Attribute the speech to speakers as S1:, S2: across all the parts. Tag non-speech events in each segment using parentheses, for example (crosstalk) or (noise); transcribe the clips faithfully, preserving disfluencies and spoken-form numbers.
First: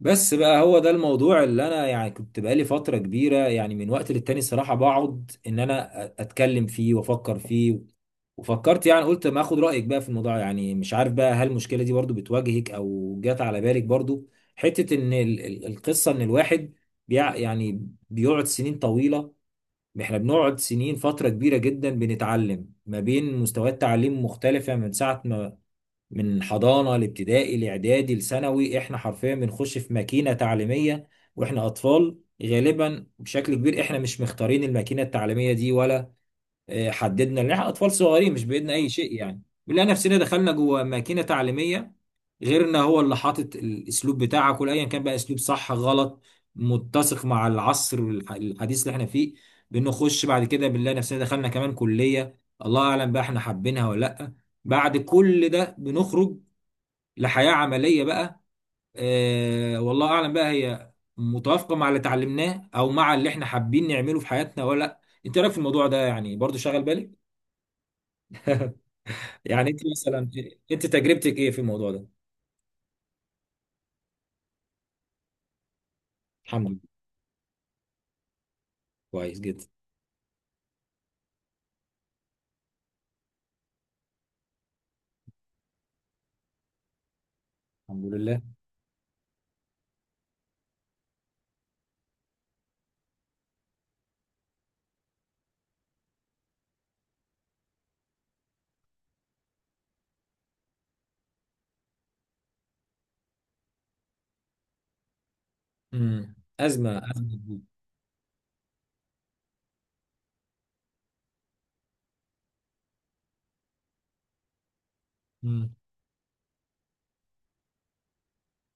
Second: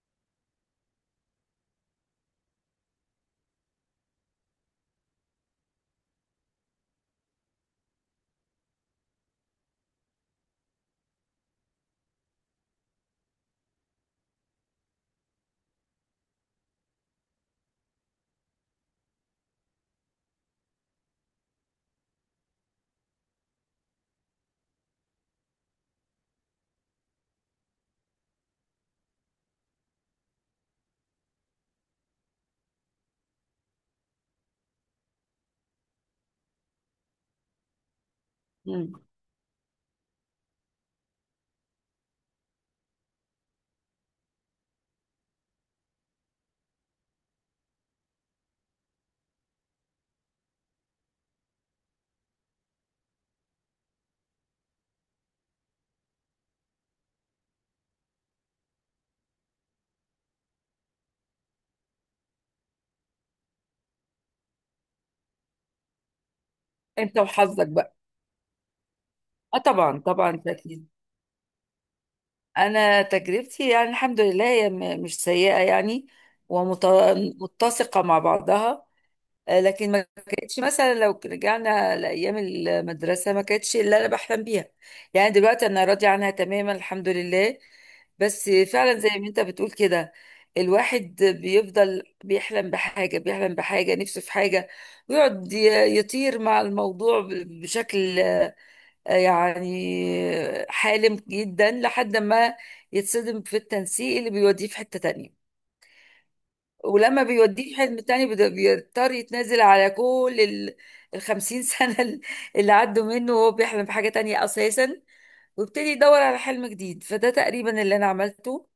S1: بس بقى هو ده الموضوع اللي انا يعني كنت بقالي فترة كبيرة، يعني من وقت للتاني الصراحة بقعد ان انا اتكلم فيه وافكر فيه. وفكرت يعني قلت ما اخد رأيك بقى في الموضوع. يعني مش عارف بقى، هل المشكلة دي برضو بتواجهك او جات على بالك برضو؟ حتة ان ال- ال- القصة ان الواحد بيع يعني بيقعد سنين طويلة. احنا بنقعد سنين فترة كبيرة جدا بنتعلم ما بين مستويات تعليم مختلفة، من ساعة ما من حضانة لابتدائي لاعدادي لثانوي. احنا حرفيا بنخش في ماكينة تعليمية واحنا اطفال. غالبا بشكل كبير احنا مش مختارين الماكينة التعليمية دي ولا آه، حددنا ان احنا اطفال صغيرين مش بايدنا اي
S2: مم.
S1: شيء. يعني بنلاقي نفسنا دخلنا جوه ماكينة تعليمية، غير ان هو اللي حاطط الاسلوب بتاعك ولا ايا كان بقى اسلوب صح غلط متسق مع العصر الح- الحديث اللي احنا فيه. بنخش بعد كده بنلاقي نفسنا دخلنا كمان كلية، الله اعلم بقى احنا حابينها ولا لا. بعد كل ده بنخرج لحياة عملية بقى. آه، والله أعلم بقى هي متوافقة مع اللي اتعلمناه أو مع اللي إحنا حابين نعمله في حياتنا ولا لأ. أنت رأيك في الموضوع ده يعني برضو شغل
S2: انت
S1: بالك؟
S2: وحظك بقى. اه،
S1: يعني أنت
S2: طبعا
S1: مثلا،
S2: طبعا
S1: أنت
S2: اكيد.
S1: تجربتك إيه في الموضوع ده؟
S2: انا تجربتي يعني الحمد لله هي م- مش سيئه يعني،
S1: الحمد لله.
S2: ومتسقه مع بعضها.
S1: كويس
S2: آه،
S1: جدا.
S2: لكن ما كانتش مثلا لو رجعنا لايام المدرسه ما كانتش اللي انا بحلم بيها. يعني دلوقتي انا راضيه عنها تماما الحمد لله.
S1: الحمد لله.
S2: بس فعلا زي ما انت بتقول كده، الواحد بيفضل بيحلم بحاجه بيحلم بحاجه نفسه في حاجه، ويقعد ي- يطير مع الموضوع ب- بشكل يعني حالم جدا لحد ما يتصدم في التنسيق اللي بيوديه في حتة تانية.
S1: امم أزمة
S2: ولما
S1: أزمة كبيرة.
S2: بيوديه في حتة تانية بد- بيضطر يتنازل على كل ال الخمسين (laughs) سنة ال- اللي عدوا منه وهو بيحلم بحاجة تانية أساسا،
S1: امم.
S2: وابتدي يدور على حلم جديد. فده تقريبا اللي أنا عملته.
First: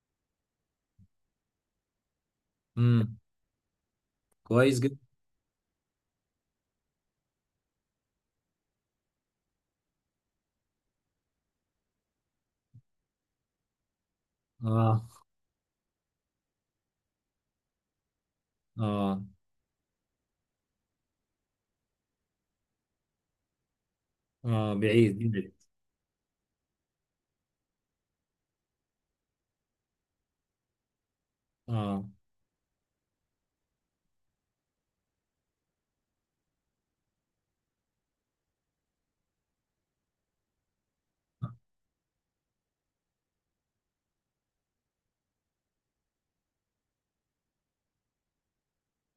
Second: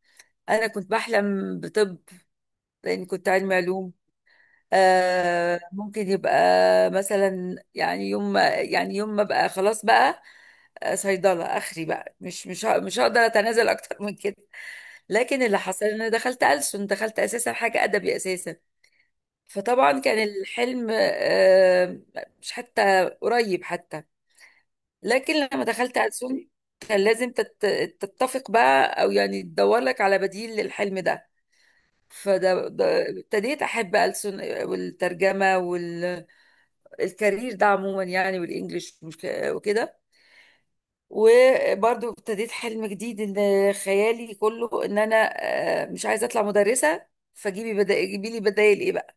S2: أنا كنت بحلم بطب لأني
S1: امم.
S2: كنت علمي علوم.
S1: كويس جدا.
S2: آه، ممكن يبقى مثلا، يعني يوم ما يعني يوم ما بقى خلاص بقى، آه، صيدلة آخري بقى، مش مش ه- مش هقدر أتنازل أكتر (laughs) من كده.
S1: آه.
S2: لكن اللي حصل إن أنا دخلت ألسن، دخلت أساسا حاجة أدبي أساسا.
S1: آه.
S2: فطبعا كان الحلم آه، مش حتى قريب حتى.
S1: آه بعيد
S2: لكن
S1: بعيد.
S2: لما دخلت ألسن كان لازم تت- تتفق بقى، أو يعني تدور لك على بديل للحلم ده.
S1: آه.
S2: فده ده- ابتديت أحب ألسن والترجمة وال الكارير ده عموما، يعني والانجليش مش ك- وكده. وبرضو ابتديت حلم جديد، ان خيالي كله ان انا آه، مش عايزه اطلع مدرسه، فجيبي بدا جيبي لي بدايل ايه بقى،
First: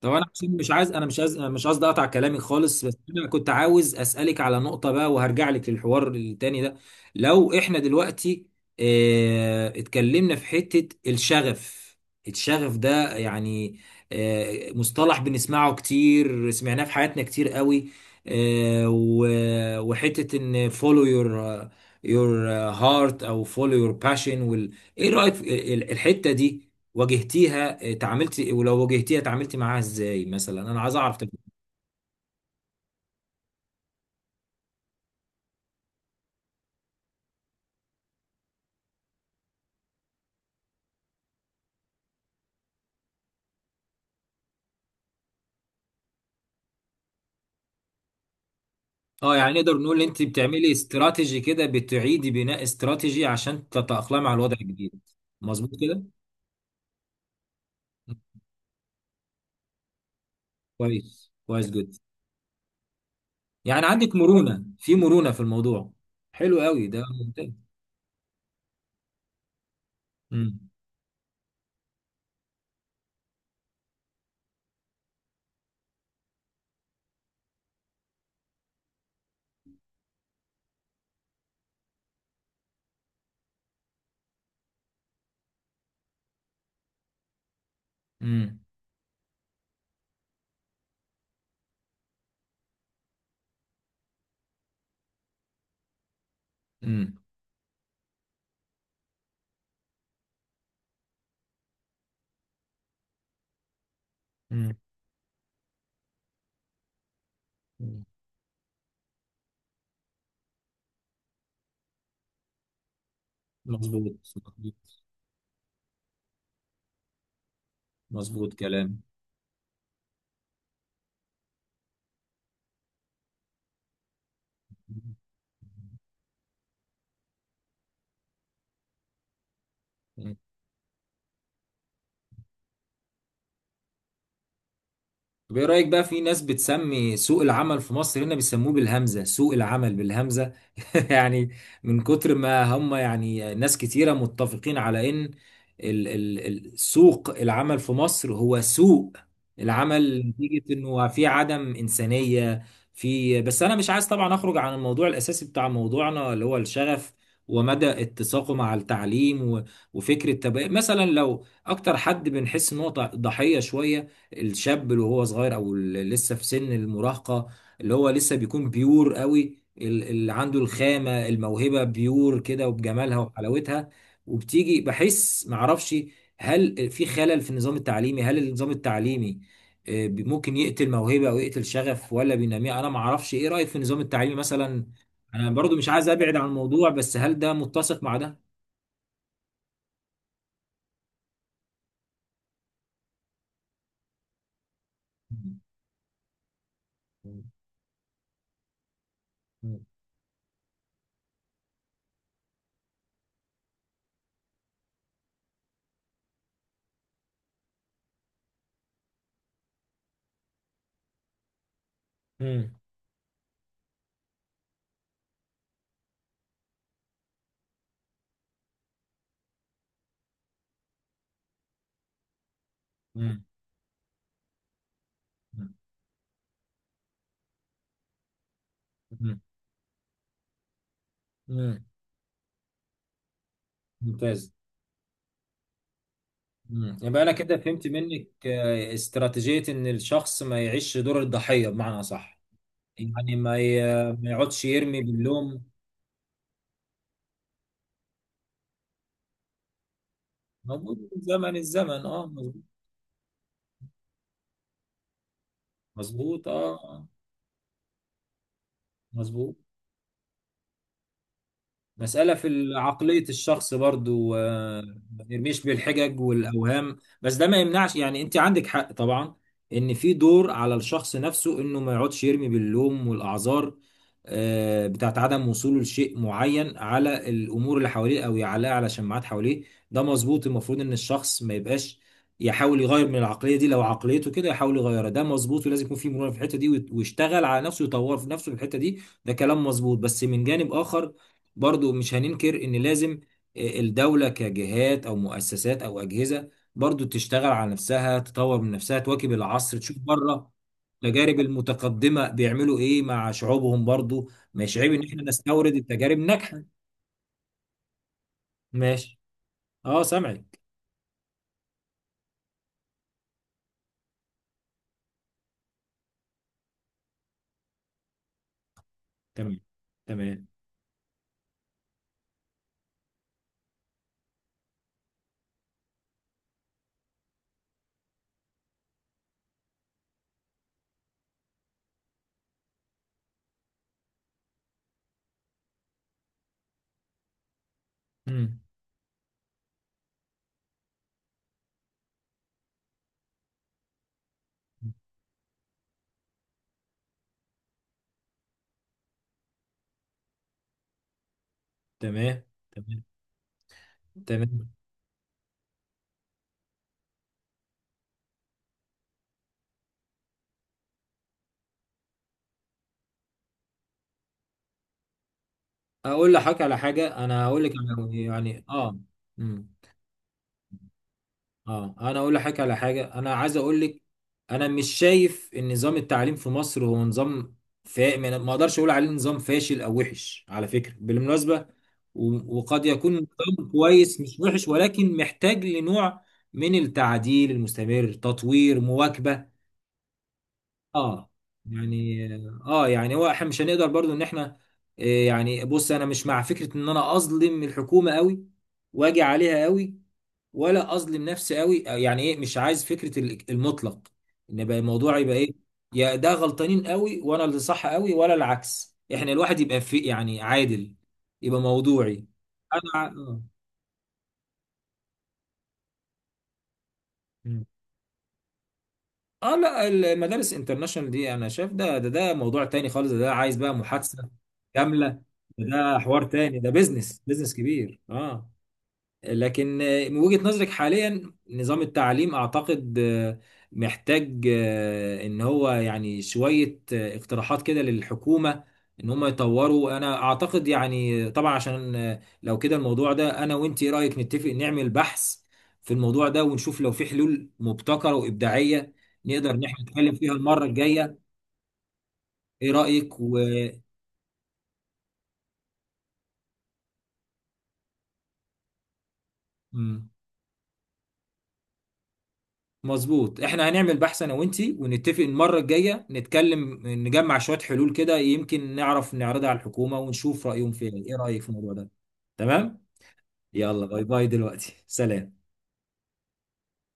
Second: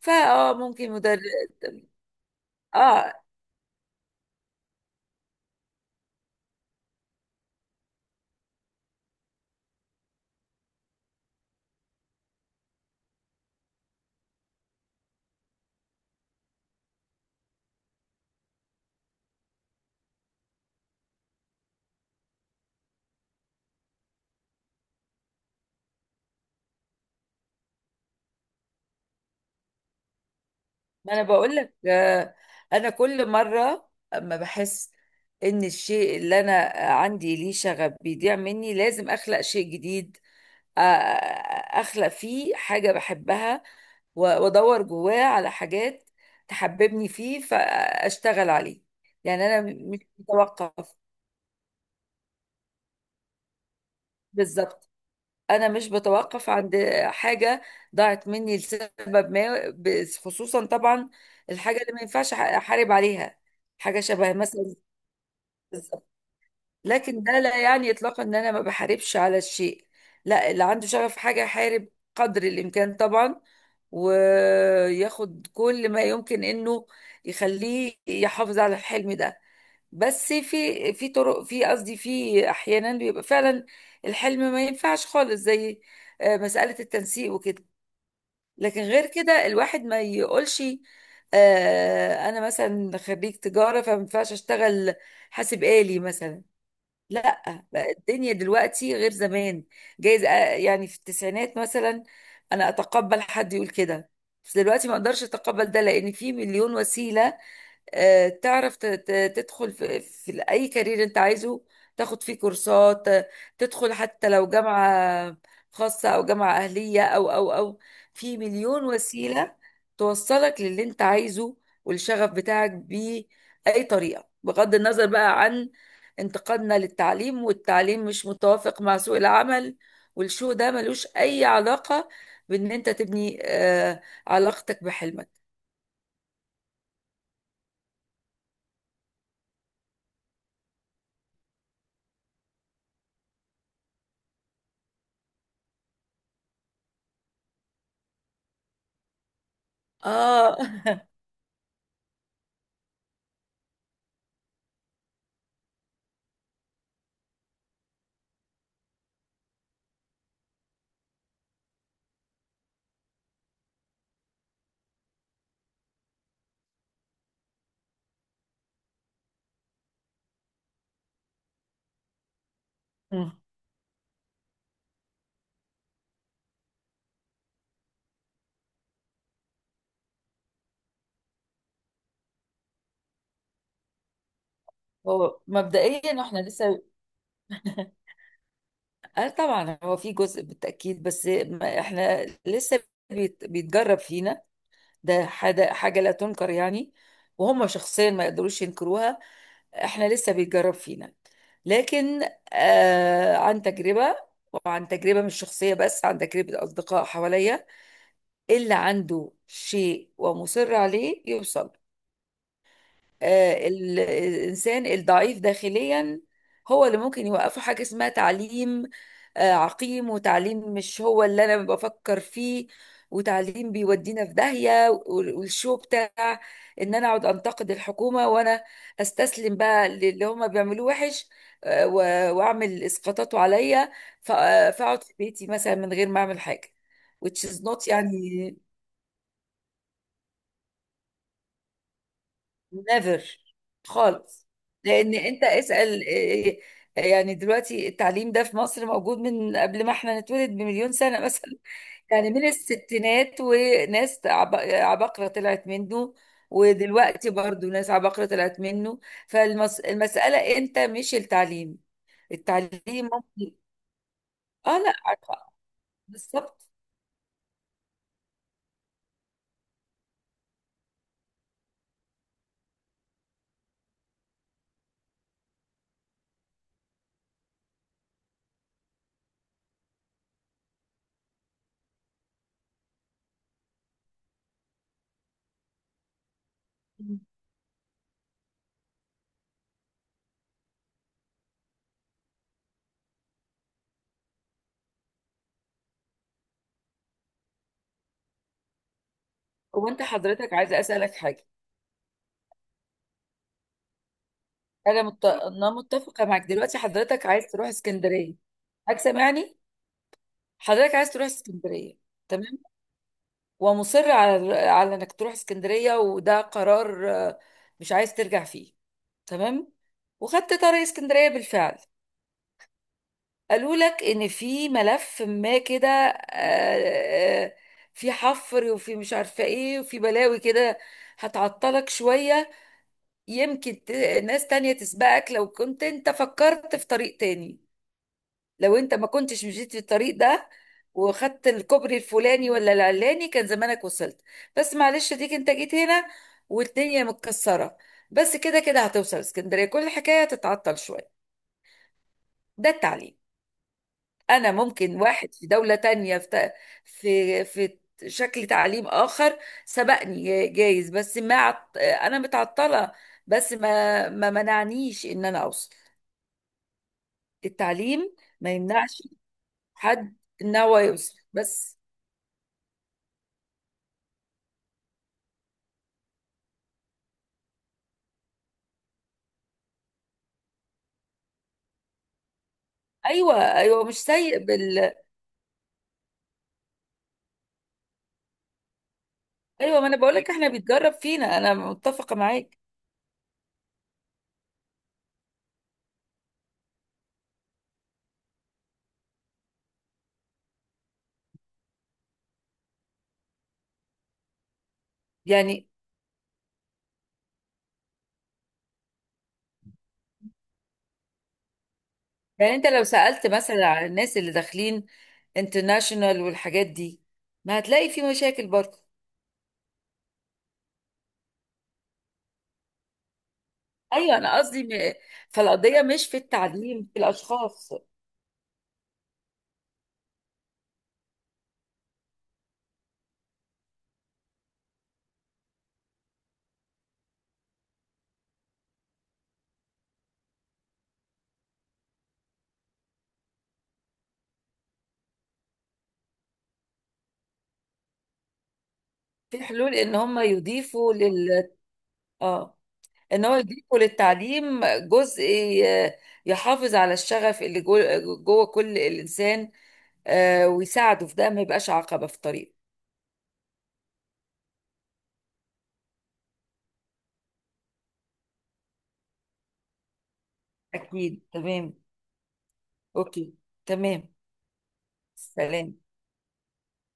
S1: طب انا عشان مش عايز
S2: ممكن
S1: انا
S2: مدرس.
S1: مش عايز مش قصدي اقطع كلامي خالص، بس
S2: اه،
S1: انا كنت عاوز اسالك على نقطه بقى وهرجع لك للحوار التاني ده. لو احنا دلوقتي اه اتكلمنا في حته الشغف. الشغف ده يعني اه مصطلح بنسمعه كتير، سمعناه في حياتنا كتير قوي. اه و- وحته ان follow your your heart او follow your passion وال... ايه رايك في ال- الحته دي؟ واجهتيها؟ آه، تعاملتي؟ ولو واجهتيها تعاملتي معاها ازاي؟ مثلا انا عايز
S2: ما
S1: اعرف
S2: انا
S1: تجربتك.
S2: بقول لك آه، انا كل مره اما بحس ان الشيء اللي انا عندي ليه شغف بيضيع مني، لازم اخلق شيء جديد، آ- اخلق فيه حاجة بحبها، و- وادور جواه على حاجات تحببني فيه فاشتغل عليه.
S1: اه
S2: يعني
S1: يعني
S2: انا
S1: نقدر
S2: مش
S1: نقول ان انت بتعملي
S2: بتوقف.
S1: استراتيجي كده، بتعيدي بناء استراتيجي عشان تتأقلمي على الوضع
S2: بالظبط،
S1: الجديد.
S2: انا
S1: مظبوط
S2: مش
S1: كده.
S2: بتوقف عند حاجة ضاعت مني لسبب ما، بس- خصوصا طبعا
S1: كويس، كويس
S2: الحاجة اللي
S1: جدا.
S2: ما ينفعش أح- احارب عليها،
S1: يعني
S2: حاجة
S1: عندك
S2: شبه
S1: مرونة
S2: مثلا.
S1: في مرونة في الموضوع. حلو قوي ده،
S2: لكن ده لا
S1: ممتاز.
S2: يعني اطلاقا ان انا ما بحاربش على الشيء. لا، اللي
S1: امم.
S2: عنده شغف في حاجه يحارب قدر الامكان طبعا، وياخد كل ما يمكن انه يخليه يحافظ على الحلم ده. بس في في طرق، في قصدي، في احيانا بيبقى فعلا الحلم ما ينفعش خالص، زي آه، مساله التنسيق وكده.
S1: امم.
S2: لكن غير كده الواحد ما يقولش آه، انا مثلا خريج تجاره فما ينفعش اشتغل حاسب آلي مثلا.
S1: امم.
S2: لا بقى الدنيا دلوقتي غير زمان، جايز آه، يعني في التسعينات مثلا انا اتقبل حد يقول كده، بس
S1: أمم.
S2: دلوقتي ما اقدرش اتقبل ده لان في مليون وسيله آه، تعرف ت- ت- تدخل في, في أي كارير أنت عايزه، تاخد فيه كورسات، آه، تدخل
S1: مظبوط.
S2: حتى لو
S1: مظبوط.
S2: جامعة خاصة أو جامعة أهلية أو أو أو في
S1: مظبوط
S2: مليون
S1: كلام.
S2: وسيلة توصلك للي أنت عايزه والشغف بتاعك بأي طريقة، بغض النظر بقى عن انتقادنا للتعليم والتعليم مش متوافق مع سوق العمل والشو ده، ملوش أي علاقة بإن أنت تبني آه، علاقتك بحلمك.
S1: طب ايه رأيك بقى في ناس بتسمي سوق العمل في مصر، هنا بيسموه بالهمزة، سوق العمل بالهمزة (laughs) يعني، من كتر ما هم، يعني ناس كتيرة متفقين على ان ال ال ال سوق العمل في مصر هو سوق العمل
S2: آه.
S1: نتيجة انه في عدم إنسانية في. بس انا مش عايز طبعا اخرج عن الموضوع الاساسي بتاع موضوعنا اللي هو الشغف ومدى اتساقه مع التعليم و- وفكرة. تبقى مثلا لو اكتر حد بنحس ان هو ضحية شوية، الشاب اللي هو صغير او اللي لسه في سن المراهقه، اللي هو لسه بيكون بيور قوي، ال- اللي عنده الخامه، الموهبه بيور كده وبجمالها
S2: (laughs)
S1: وحلاوتها. وبتيجي بحس معرفش، هل في خلل في النظام التعليمي؟ هل النظام التعليمي آه، بي- ممكن يقتل موهبه او يقتل شغف ولا بينميها؟ انا معرفش ايه رايك في النظام التعليمي مثلا.
S2: هو
S1: انا برضو مش عايز
S2: مبدئيا
S1: ابعد
S2: احنا
S1: عن
S2: لسه.
S1: الموضوع، بس هل ده متسق مع ده؟
S2: اه، طبعا هو في جزء بالتأكيد، بس ما احنا لسه بيت... بيتجرب فينا. ده حاجة حاجة لا تنكر يعني،
S1: مم.
S2: وهم شخصيا ما يقدروش ينكروها.
S1: مم.
S2: احنا لسه بيتجرب فينا. لكن آه عن تجربة، وعن تجربة مش شخصية بس عن تجربة أصدقاء حواليا، اللي عنده شيء ومصر عليه يوصل.
S1: مم.
S2: آه، ال- الإنسان الضعيف داخليا هو اللي ممكن يوقفه حاجة اسمها تعليم آه، عقيم، وتعليم مش هو اللي أنا بفكر فيه،
S1: مم.
S2: وتعليم بيودينا في داهية وال- والشو بتاع إن أنا أقعد أنتقد الحكومة وأنا
S1: مم.
S2: أستسلم بقى للي هما بيعملوه وحش،
S1: مم.
S2: آه، و- وأعمل إسقاطاته عليا، ف-
S1: ممتاز.
S2: آه، فأقعد في بيتي مثلا من غير ما أعمل حاجة،
S1: مم. يبقى انا
S2: which is
S1: كده فهمت
S2: not
S1: منك
S2: يعني
S1: آه، استراتيجية، ان الشخص ما يعيش دور الضحية، بمعنى صح. يعني
S2: نيفر
S1: ما ي- ما
S2: خالص.
S1: يقعدش يرمي
S2: لان انت
S1: باللوم.
S2: اسأل إيه، يعني دلوقتي التعليم ده في مصر موجود من قبل ما احنا نتولد بمليون
S1: موجود من
S2: سنة (laughs) مثلا.
S1: زمن الزمن، اه،
S2: يعني من
S1: مظبوط.
S2: الستينات وناس عب- عباقرة طلعت منه،
S1: مظبوط. اه، آه.
S2: ودلوقتي برضو ناس عباقرة طلعت منه.
S1: مظبوط.
S2: فالمسألة انت، مش التعليم.
S1: مسألة في
S2: التعليم
S1: عقلية
S2: ممكن،
S1: الشخص برضو.
S2: اه،
S1: آه،
S2: لا
S1: ما
S2: عارفة،
S1: نرميش بالحجج
S2: بالظبط.
S1: والأوهام، بس ده ما يمنعش، يعني أنت عندك حق طبعا. إن في دور على الشخص نفسه إنه ما يقعدش يرمي باللوم والأعذار آه، بتاعت عدم وصوله لشيء معين، على الأمور اللي حواليه، أو يعلقها على شماعات حواليه. ده مظبوط، المفروض إن الشخص ما يبقاش، يحاول يغير من العقلية دي، لو عقليته كده يحاول يغيرها. ده مظبوط، ولازم يكون في مرونة في الحتة دي، ويت- ويشتغل على نفسه، يطور في نفسه في الحتة دي. ده كلام مظبوط، بس من جانب آخر برضو مش هننكر ان لازم آه، الدولة كجهات او مؤسسات او اجهزة برضو تشتغل على نفسها، تطور من نفسها، تواكب العصر،
S2: هو
S1: تشوف
S2: انت
S1: بره
S2: حضرتك عايزة اسألك
S1: التجارب
S2: حاجة.
S1: المتقدمة بيعملوا ايه مع شعوبهم. برضو مش عيب
S2: انا
S1: ان احنا
S2: مت... انا
S1: نستورد التجارب
S2: متفقة معك.
S1: الناجحة.
S2: دلوقتي حضرتك عايز تروح اسكندرية. حضرتك
S1: ماشي.
S2: سامعني؟
S1: اه سامعك.
S2: حضرتك عايز تروح اسكندرية، تمام، ومصر على على انك تروح اسكندرية، وده قرار آه، مش عايز ترجع فيه،
S1: تمام.
S2: تمام.
S1: تمام.
S2: وخدت طريق اسكندرية بالفعل، قالوا لك ان في ملف ما كده، آه، آه، في حفر، وفي مش عارفة ايه، وفي بلاوي كده هتعطلك شوية، يمكن ت- ناس تانية تسبقك لو كنت انت فكرت في طريق تاني.
S1: مم.
S2: لو انت ما كنتش مشيت في الطريق ده، وخدت الكوبري الفلاني ولا العلاني، كان زمانك وصلت. بس معلش، ديك انت جيت هنا والدنيا متكسرة، بس كده كده هتوصل اسكندرية، كل الحكاية تتعطل شوية.
S1: تمام.
S2: ده
S1: تمام.
S2: التعليم. انا
S1: تمام.
S2: ممكن واحد في دولة تانية في ت- في في شكل تعليم اخر سبقني، جايز، بس ما عط... انا متعطلة، بس ما ما منعنيش ان انا اوصل.
S1: اقول لحضرتك على حاجة، انا هقول لك على-
S2: التعليم ما
S1: يعني اه.
S2: يمنعش
S1: مم.
S2: حد ان هو يوصل، بس.
S1: اه انا اقول لحضرتك على حاجه، انا عايز اقول لك. انا مش شايف ان نظام التعليم في مصر هو نظام فا... ما ما اقدرش اقول عليه نظام فاشل او وحش على فكره بالمناسبه. و... وقد يكون
S2: ايوه،
S1: نظام
S2: ايوه، مش
S1: كويس
S2: سيء
S1: مش وحش،
S2: بال
S1: ولكن محتاج لنوع من التعديل المستمر، تطوير، مواكبه.
S2: ايوه، ما انا بقول لك احنا بيتجرب
S1: اه،
S2: فينا، انا متفقه
S1: يعني
S2: معاك.
S1: اه يعني هو احنا مش هنقدر برضو ان احنا آه، يعني بص، انا مش مع فكره ان انا اظلم الحكومه قوي واجي عليها قوي، ولا اظلم نفسي قوي. يعني ايه، مش عايز فكره ال- المطلق، ان يبقى الموضوع يبقى ايه،
S2: يعني
S1: يا ده غلطانين قوي وانا اللي صح قوي، ولا العكس. احنا الواحد يبقى في يعني عادل، يبقى موضوعي.
S2: يعني انت
S1: انا
S2: لو
S1: ع-
S2: سالت
S1: اه
S2: مثلا على الناس اللي داخلين انترناشونال والحاجات دي، ما
S1: مم.
S2: هتلاقي في مشاكل برضه.
S1: آه، لا المدارس انترناشونال دي انا شايف ده ده ده موضوع تاني خالص. ده, ده عايز بقى
S2: ايوه،
S1: محادثه
S2: انا قصدي م...
S1: كامله. ده,
S2: فالقضيه
S1: ده
S2: مش في
S1: حوار تاني، ده
S2: التعليم، في
S1: بيزنس بيزنس
S2: الاشخاص.
S1: كبير. اه، لكن آه، من وجهة نظرك حاليا نظام التعليم اعتقد آه، محتاج آه، ان هو يعني شوية آه، اقتراحات كده للحكومة ان هم يطوروا. انا اعتقد يعني، طبعا عشان آه، لو كده الموضوع ده، انا وانت ايه رأيك نتفق نعمل بحث في الموضوع ده ونشوف لو في حلول مبتكرة وابداعية
S2: في
S1: نقدر ان
S2: حلول
S1: احنا
S2: ان
S1: نتكلم
S2: هم
S1: فيها المرة
S2: يضيفوا
S1: الجاية.
S2: لل اه
S1: ايه رأيك
S2: ان هو
S1: و...
S2: يضيفوا للتعليم جزء ي- يحافظ على الشغف اللي جوه, جوه كل الانسان،
S1: مم.
S2: آه، ويساعده في ده، ما يبقاش عقبه في طريقه.
S1: مظبوط، احنا هنعمل بحث انا وانتي ونتفق المره الجايه نتكلم نجمع شويه حلول كده، يمكن نعرف نعرضها على الحكومه ونشوف رايهم فيها. ايه
S2: أكيد،
S1: رايك في الموضوع
S2: تمام.
S1: ده؟ تمام.
S2: أوكي.
S1: يلا باي
S2: تمام.
S1: باي دلوقتي، سلام.
S2: سلام.